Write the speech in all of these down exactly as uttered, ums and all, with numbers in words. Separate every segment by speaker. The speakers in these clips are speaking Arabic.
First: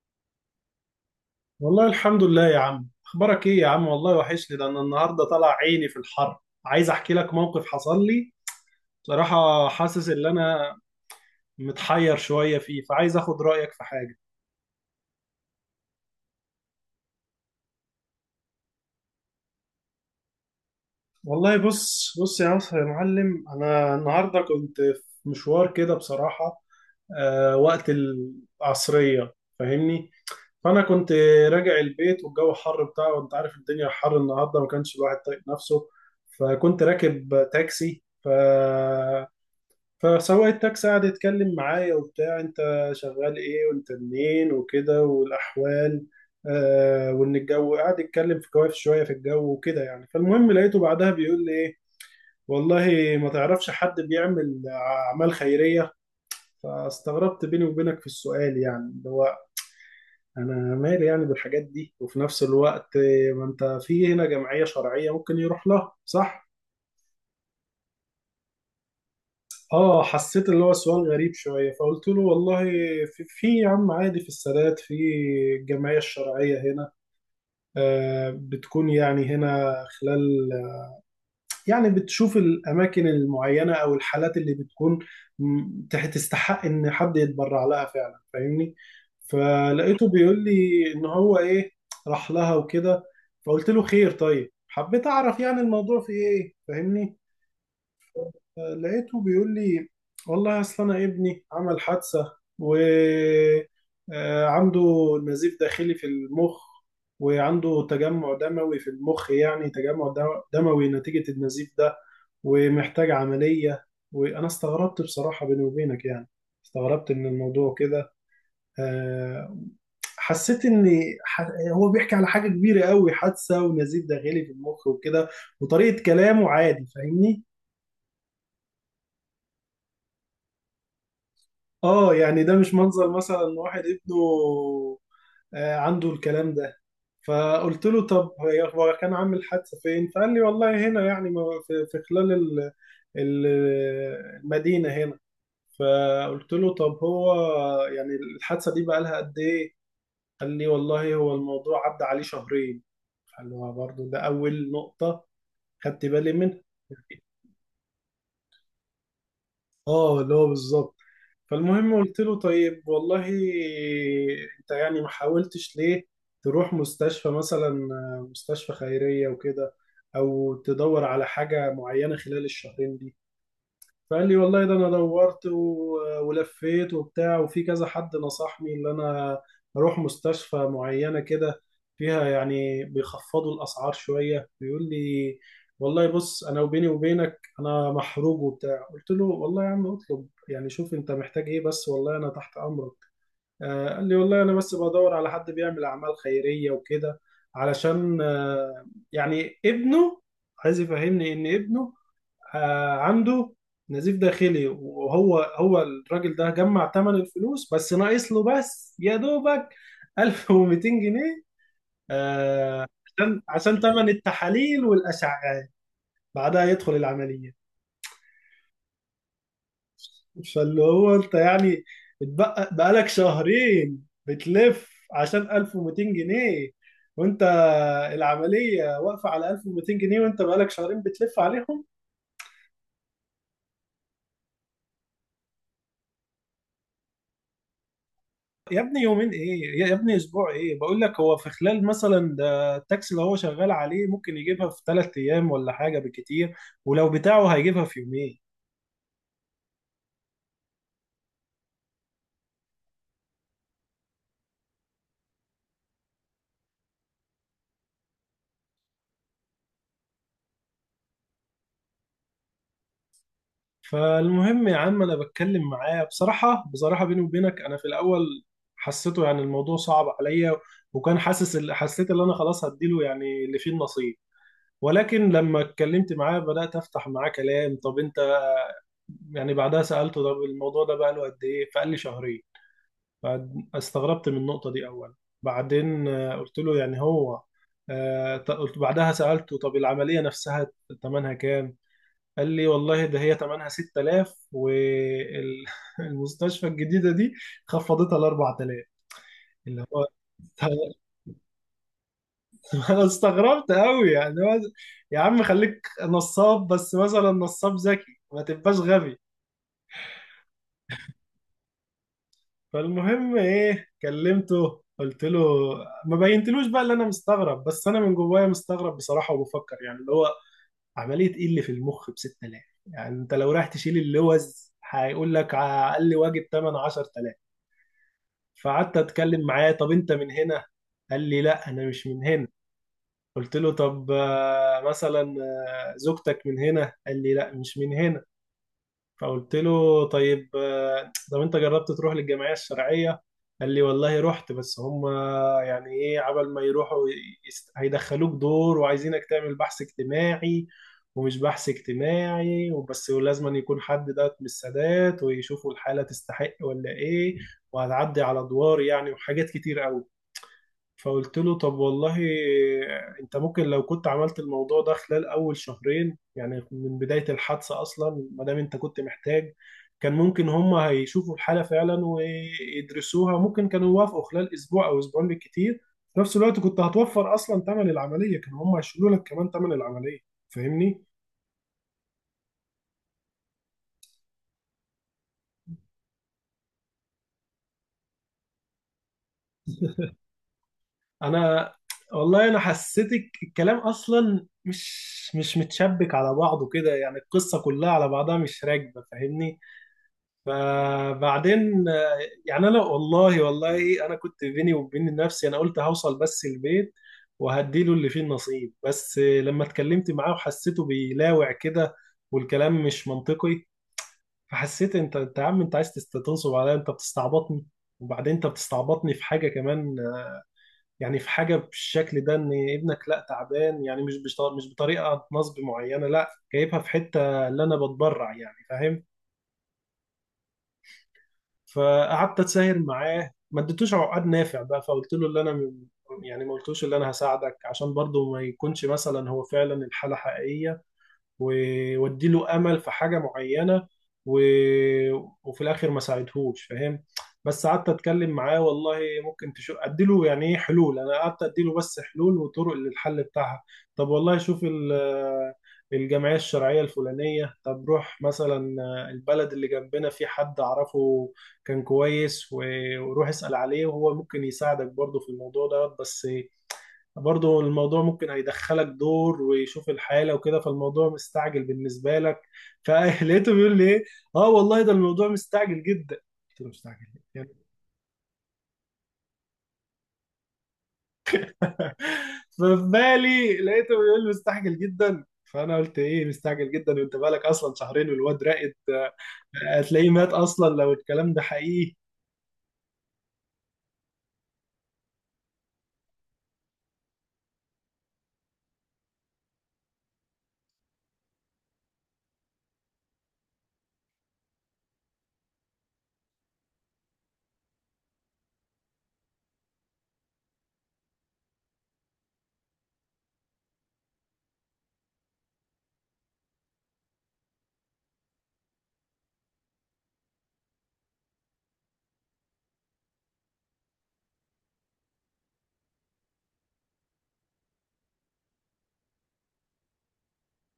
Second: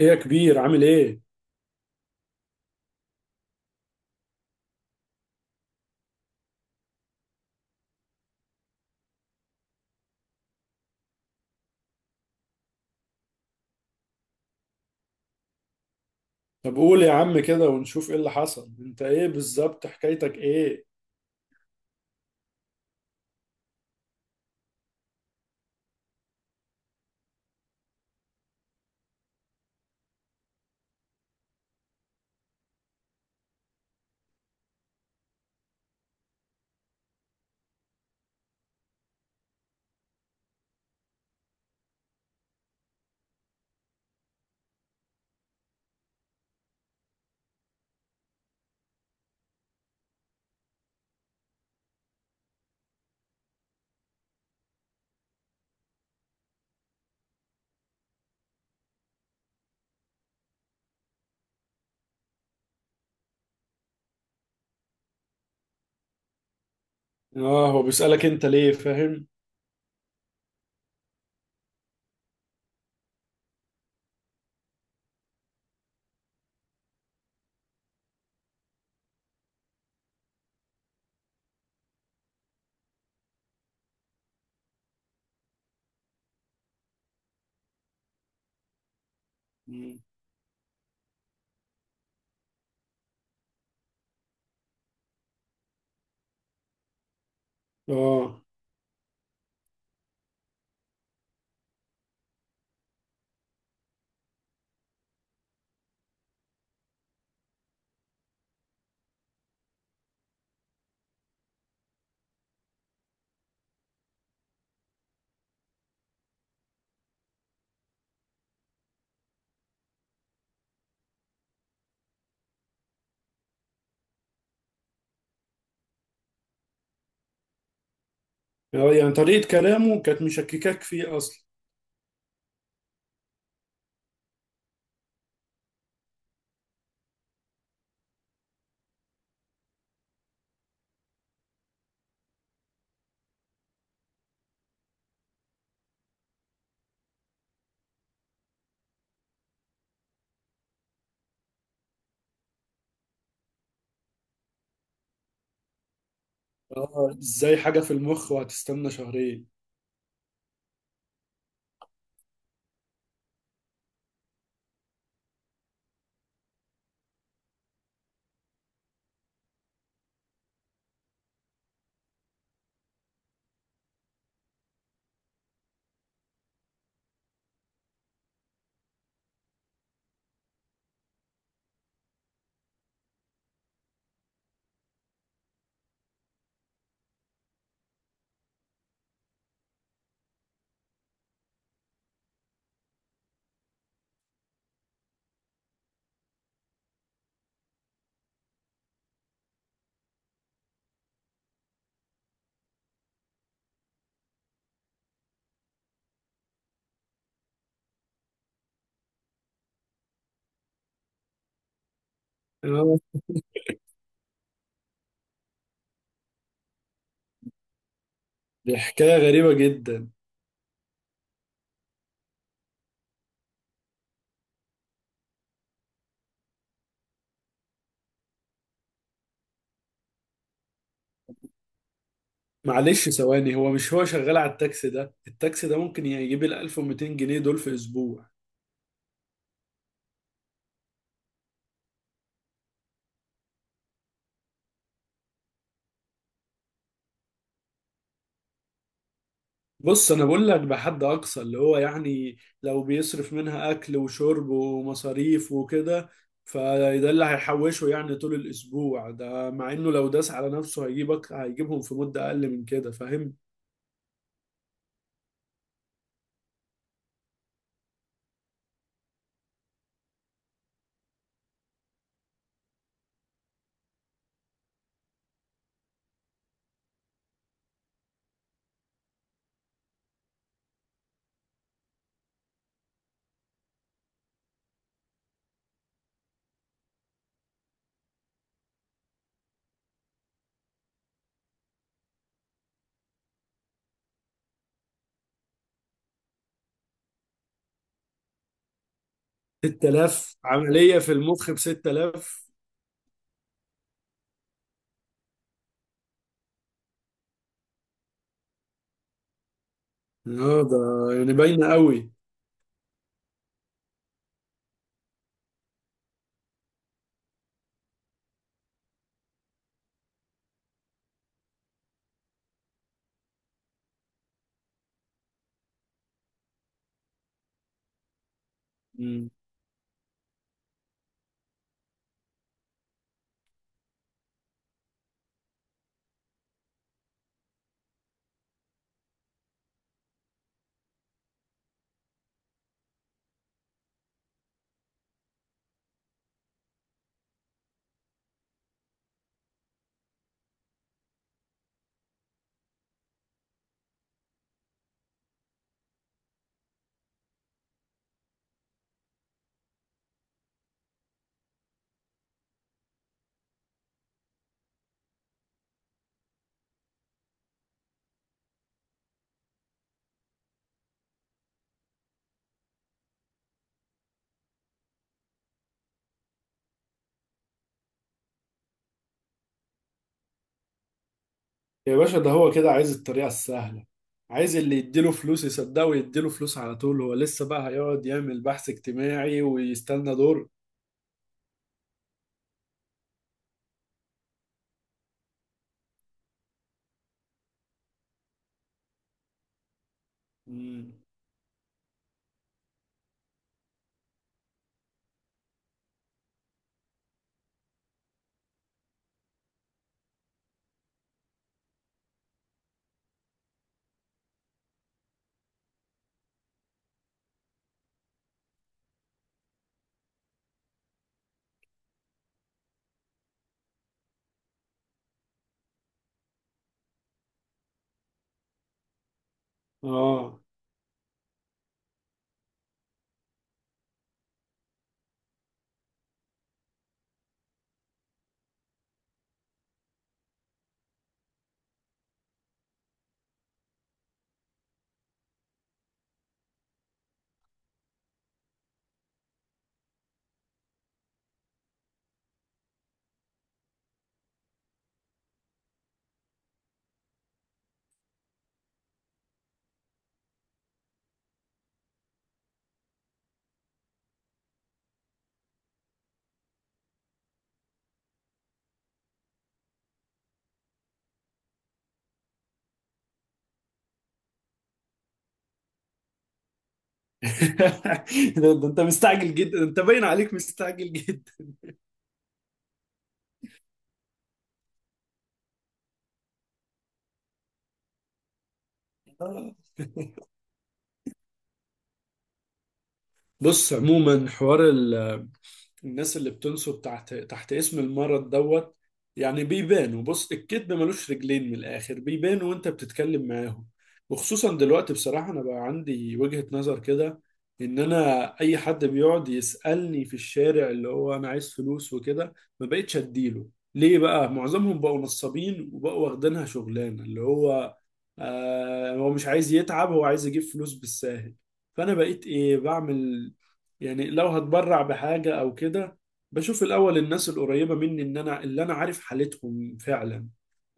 Speaker 1: ايه يا كبير، عامل ايه؟
Speaker 2: والله الحمد لله يا عم، اخبارك ايه يا عم؟ والله وحشني. ده انا النهارده طالع عيني في الحر، عايز احكي لك موقف حصل لي. بصراحة حاسس ان انا متحير شوية فيه، فعايز اخد رأيك في حاجة.
Speaker 1: طب قول يا عم كده ونشوف ايه اللي حصل، انت ايه بالظبط؟ حكايتك ايه؟
Speaker 2: والله بص بص يا عصر يا معلم، انا النهارده كنت في مشوار كده بصراحة. آه وقت العصرية فاهمني، فانا كنت راجع البيت والجو حر بتاعه، وانت عارف الدنيا حر النهارده، ما كانش الواحد طايق نفسه. فكنت راكب تاكسي ف فسواق التاكسي قعد يتكلم معايا وبتاع، انت شغال ايه وانت منين وكده والاحوال. آه وان الجو قعد يتكلم في كواف شويه في الجو وكده يعني. فالمهم لقيته بعدها بيقول لي ايه، والله ما تعرفش حد بيعمل اعمال خيريه؟ فاستغربت بيني وبينك في السؤال، يعني اللي هو انا مالي يعني بالحاجات دي. وفي نفس الوقت آه، ما انت في هنا جمعيه شرعيه ممكن يروح لها صح.
Speaker 1: اه، هو بيسألك انت ليه؟ فاهم؟
Speaker 2: اه، حسيت اللي هو سؤال غريب شوية، فقلت له والله في, في يا عم عادي في السادات في الجمعية الشرعية هنا، آه بتكون يعني هنا خلال، يعني بتشوف الأماكن المعينة أو الحالات اللي بتكون م- تح- تستحق إن حد يتبرع لها فعلا فاهمني.
Speaker 1: مم.
Speaker 2: فلقيته بيقول لي إن هو إيه، راح لها وكده. فقلت له خير، طيب حبيت أعرف يعني الموضوع في إيه فاهمني.
Speaker 1: اه،
Speaker 2: آه، لقيته بيقول لي والله اصل انا ابني عمل حادثه، و آه، عنده نزيف داخلي في المخ، وعنده تجمع دموي في المخ، يعني تجمع دم- دموي نتيجه النزيف ده، ومحتاج عمليه. وانا استغربت بصراحه بيني وبينك، يعني استغربت من الموضوع كده. آه، حسيت ان ح- هو بيحكي على حاجه كبيره قوي، حادثه ونزيف داخلي في المخ وكده، وطريقه كلامه عادي فاهمني.
Speaker 1: يعني طريقة كلامه كانت مشككاك فيه اصلا.
Speaker 2: اه يعني ده مش منظر مثلا إن واحد ابنه آه، عنده الكلام ده. فقلت له طب هي- هو كان عامل حادثة فين؟ فقال لي والله هنا يعني، ما- في في خلال ال- ال- المدينة هنا. فقلت له طب هو يعني الحادثة دي بقالها قد ايه؟ قال لي والله هو الموضوع عدى عليه شهرين. قال له آه، برضه ده أول نقطة خدت بالي منها.
Speaker 1: اه، ازاي حاجة في المخ وهتستنى شهرين؟
Speaker 2: اه اللي هو بالظبط. فالمهم قلت له طيب والله انت يعني ما حاولتش ليه تروح مستشفى مثلا، آه، مستشفى خيرية وكده، او تدور على حاجة معينة خلال الشهرين دي؟ فقال لي والله ده انا دورت و- ولفيت وبتاع، وفي كذا حد نصحني ان انا اروح مستشفى معينة كده فيها يعني بيخفضوا الاسعار شوية بيقول لي. والله بص انا وبيني وبينك انا محروق وبتاع، قلت له والله يا عم اطلب يعني، شوف انت محتاج ايه بس والله انا تحت امرك. آه، قال لي والله انا بس بدور على حد بيعمل اعمال خيرية وكده علشان آه، يعني ابنه، عايز يفهمني ان ابنه آه، عنده نزيف داخلي، وهو هو الراجل ده جمع ثمن الفلوس، بس ناقص له بس يا دوبك ألف ومايتين جنيه، آه،
Speaker 1: اه،
Speaker 2: عشان عشان ثمن التحاليل والاشعاعات، بعدها يدخل العمليه.
Speaker 1: دي حكاية غريبة جدا.
Speaker 2: فاللي هو انت يعني اتبقى بقالك شهرين بتلف عشان ألف ومايتين جنيه، وانت العمليه واقفه على ألف ومئتين جنيه وانت بقالك شهرين بتلف عليهم؟
Speaker 1: معلش ثواني، هو مش هو شغال على التاكسي ده التاكسي ده ممكن يجيب ال ألف ومئتين جنيه دول في اسبوع.
Speaker 2: يا ابني يومين ايه، يا يا ابني اسبوع ايه؟ بقول لك هو في خلال مثلا، ده التاكسي اللي هو شغال عليه ممكن يجيبها في ثلاث ايام ولا حاجه بالكتير، ولو بتاعه هيجيبها في يومين.
Speaker 1: بص انا بقول لك بحد اقصى اللي هو يعني لو بيصرف منها اكل وشرب ومصاريف وكده، فده اللي هيحوشه يعني طول الاسبوع ده، مع انه لو داس على نفسه هيجيبك هيجيبهم في مدة اقل من كده. فاهم؟
Speaker 2: فالمهم يا عم انا بتكلم معاه بصراحه، بصراحه بيني وبينك انا في الاول حسيته يعني الموضوع صعب عليا، وكان حاسس حسيت ان انا خلاص هديله يعني اللي فيه النصيب. ولكن لما اتكلمت معاه بدات افتح معاه كلام، طب انت يعني، بعدها سالته طب الموضوع ده بقى له قد ايه؟ فقال لي شهرين. بعد استغربت من النقطة دي أولا. بعدين آه، قلت له يعني هو آه، ط- قلت بعدها سألته طب العملية نفسها تمنها كام؟ قال لي والله ده هي تمنها ستة آلاف، والمستشفى الجديدة دي خفضتها ل أربعة آلاف، اللي هو
Speaker 1: ستة آلاف؟ عملية في المخ ب ستة آلاف؟
Speaker 2: أنا استغربت قوي يعني هو- يا عم خليك نصاب، بس مثلا نصاب ذكي، ما تبقاش غبي.
Speaker 1: اه، ده يعني باينة قوي.
Speaker 2: فالمهم ايه كلمته قلت له ما بينتلوش بقى اللي انا مستغرب، بس انا من جوايا مستغرب بصراحه، وبفكر يعني اللي هو عمليه ايه اللي في المخ ب ستة آلاف؟ يعني انت لو رايح تشيل اللوز هيقول لك على اقل واجب تمنية عشرت الاف. فقعدت
Speaker 1: مم.
Speaker 2: اتكلم معاه، طب انت من هنا؟ قال لي لا انا مش من هنا. قلت له طب آه، مثلا آه، زوجتك من هنا؟ قال لي لا مش من هنا. فقلت له طيب آه، طب انت جربت تروح للجمعيه الشرعيه؟ قال لي والله رحت، بس هم يعني ايه عبل ما يروحوا، يست- هيدخلوك دور، وعايزينك تعمل بحث اجتماعي. ومش بحث اجتماعي وبس، ولازم أن يكون حد ده من السادات ويشوفوا الحاله تستحق ولا ايه، وهتعدي على ادوار يعني، وحاجات كتير قوي. فقلت له طب والله انت ممكن لو كنت عملت الموضوع ده خلال اول شهرين، يعني من بداية الحادثة اصلا، ما دام انت كنت محتاج، كان ممكن هم هيشوفوا الحالة فعلا ويدرسوها، ممكن كانوا يوافقوا خلال اسبوع او اسبوعين بالكتير. في نفس الوقت كنت هتوفر اصلا ثمن العملية، كانوا هم هيشيلوا لك كمان ثمن العملية فاهمني.
Speaker 1: يا باشا، ده هو كده عايز الطريقة السهلة، عايز اللي يديله فلوس يصدقه ويديله فلوس على طول. هو لسه بقى هيقعد يعمل بحث اجتماعي ويستنى دور؟
Speaker 2: انا والله انا حسيتك الكلام اصلا مش مش متشبك على بعضه كده، يعني القصة كلها على بعضها مش راكبة فاهمني.
Speaker 1: مم.
Speaker 2: فبعدين آه، يعني انا والله، والله انا كنت بيني وبين نفسي انا قلت هوصل بس البيت وهديله اللي فيه النصيب. بس آه، لما اتكلمت معاه وحسيته بيلاوع كده والكلام مش منطقي، فحسيت انت انت يا عم انت عايز تست- تنصب عليا، انت بتستعبطني. وبعدين انت بتستعبطني في حاجه كمان، آه، يعني في حاجه بالشكل ده، ان ابنك لا تعبان، يعني مش بش- مش بطريقه نصب معينه، لا جايبها في حته اللي انا بتبرع يعني فاهم.
Speaker 1: اه.
Speaker 2: فقعدت اتساهر معاه ما اديتوش عقد نافع بقى، فقلت له اللي انا م- يعني ما قلتوش اللي انا هساعدك، عشان برضه ما يكونش مثلا هو فعلا الحالة حقيقية، وودي له امل في حاجه معينه، و... وفي الاخر ما ساعدهوش فاهم. بس قعدت اتكلم معاه، والله ممكن تشوف ادي له يعني ايه حلول، انا قعدت ادي له بس حلول وطرق للحل بتاعها، طب والله شوف ال- الجمعيه الشرعيه الفلانيه، طب روح مثلا البلد اللي جنبنا في حد اعرفه كان كويس و- وروح اسال عليه، وهو ممكن يساعدك برضه في الموضوع ده، بس برضو الموضوع ممكن هيدخلك دور ويشوف الحالة وكده، فالموضوع مستعجل بالنسبة لك. فلقيته بيقول لي ايه، اه والله ده الموضوع مستعجل جدا. قلت له مستعجل ليه؟ يعني
Speaker 1: ده ده انت مستعجل جدا، انت باين عليك مستعجل جدا.
Speaker 2: ففي بالي لقيته بيقول لي مستعجل جدا، فانا قلت ايه مستعجل جدا، وانت بالك اصلا شهرين والواد راقد،
Speaker 1: آه.
Speaker 2: هتلاقيه مات اصلا لو الكلام ده حقيقي.
Speaker 1: بص عموما، حوار ال الناس اللي بتنسب تحت تحت اسم المرض دوت، يعني بيبانوا. بص، الكذب ملوش رجلين من الآخر، بيبانوا وانت بتتكلم معاهم. وخصوصا دلوقتي بصراحة انا بقى عندي وجهة نظر كده، ان انا اي حد بيقعد يسألني في الشارع اللي هو انا عايز فلوس وكده، ما بقتش اديله. ليه؟ بقى معظمهم بقوا نصابين وبقوا واخدينها شغلانة اللي هو، آه هو مش عايز يتعب، هو عايز يجيب فلوس بالساهل. فانا بقيت ايه بعمل؟ يعني لو هتبرع بحاجة أو كده، بشوف الأول الناس القريبة مني إن أنا اللي أنا عارف حالتهم فعلا،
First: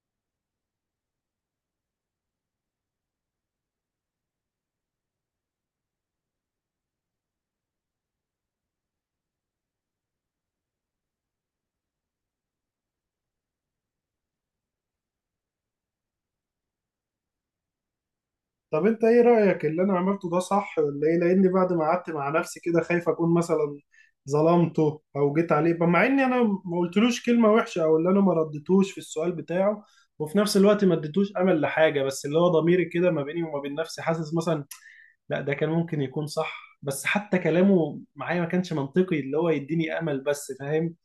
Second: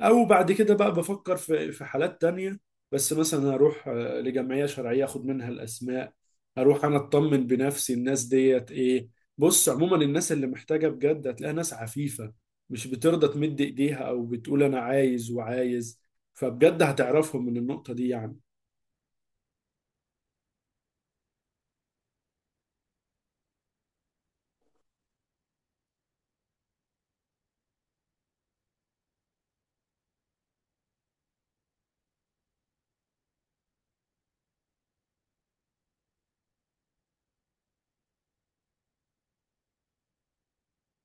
Speaker 1: أو بعد كده بقى بفكر في في حالات تانية. بس مثلا هروح آه، لجمعية شرعية أخد منها الأسماء، هروح أنا أطمن بنفسي الناس ديت إيه. بص عموما، الناس اللي محتاجة بجد هتلاقيها ناس عفيفة، مش بترضى تمد إيديها أو بتقول أنا عايز وعايز. فبجد هتعرفهم من النقطة دي يعني.
Speaker 2: طب انت ايه رأيك اللي انا عملته ده صح ولا ايه؟ لاني بعد ما قعدت مع نفسي كده خايف اكون مثلا ظلمته او جيت عليه، مع اني انا ما قلتلوش كلمة وحشة، او اللي انا ما ردتوش في السؤال بتاعه، وفي نفس الوقت ما اديتوش امل لحاجة. بس اللي هو ضميري كده ما بيني وما بين نفسي حاسس مثلا لا ده كان ممكن يكون صح، بس حتى كلامه معايا ما كانش منطقي اللي هو يديني امل بس فاهم.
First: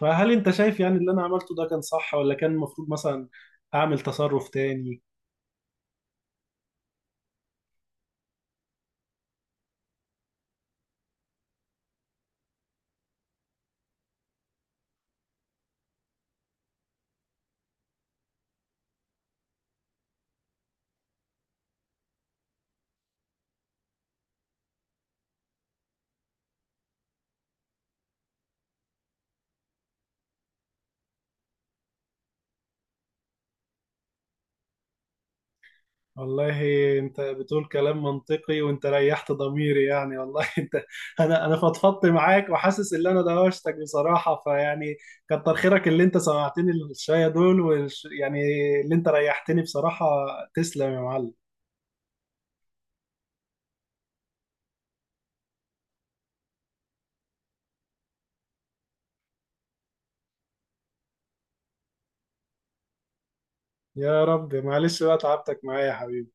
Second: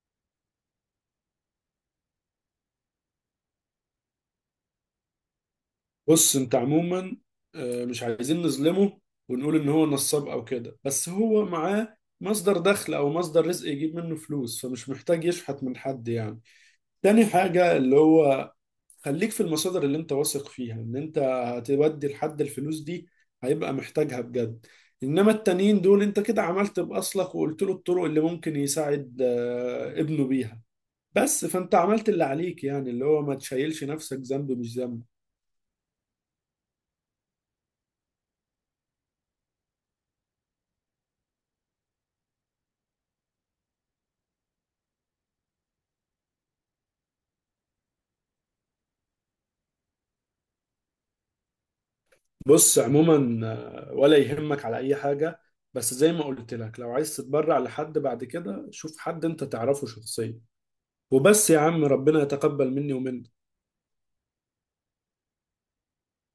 Speaker 2: فهل انت شايف يعني اللي انا عملته ده كان صح، ولا كان المفروض مثلا اعمل تصرف تاني؟
Speaker 1: بص انت عموما، آه، مش عايزين نظلمه ونقول ان هو نصاب او كده، بس هو معاه مصدر دخل او مصدر رزق يجيب منه فلوس، فمش محتاج يشحت من حد يعني. تاني حاجة اللي هو، خليك في المصادر اللي انت واثق فيها ان انت هتودي لحد الفلوس دي، هيبقى محتاجها بجد. انما التانيين دول، انت كده عملت باصلك وقلت له الطرق اللي ممكن يساعد آه، ابنه بيها، بس. فانت عملت اللي عليك، يعني اللي هو ما تشيلش نفسك ذنب مش ذنب.
Speaker 2: والله انت بتقول كلام منطقي، وانت ريحت ضميري يعني، والله انت انا انا فضفضت معاك، وحاسس ان انا دوشتك بصراحه فيعني، كتر خيرك اللي انت سمعتني الشويه دول والش... يعني اللي انت ريحتني بصراحه. تسلم يا معلم.
Speaker 1: بص عموما آه، ولا يهمك على اي حاجه، بس زي ما قلت لك لو عايز تتبرع لحد بعد كده شوف حد انت تعرفه شخصيا. وبس يا عم، ربنا يتقبل مني ومنك.
Speaker 2: يا رب، معلش بقى تعبتك معايا يا حبيبي.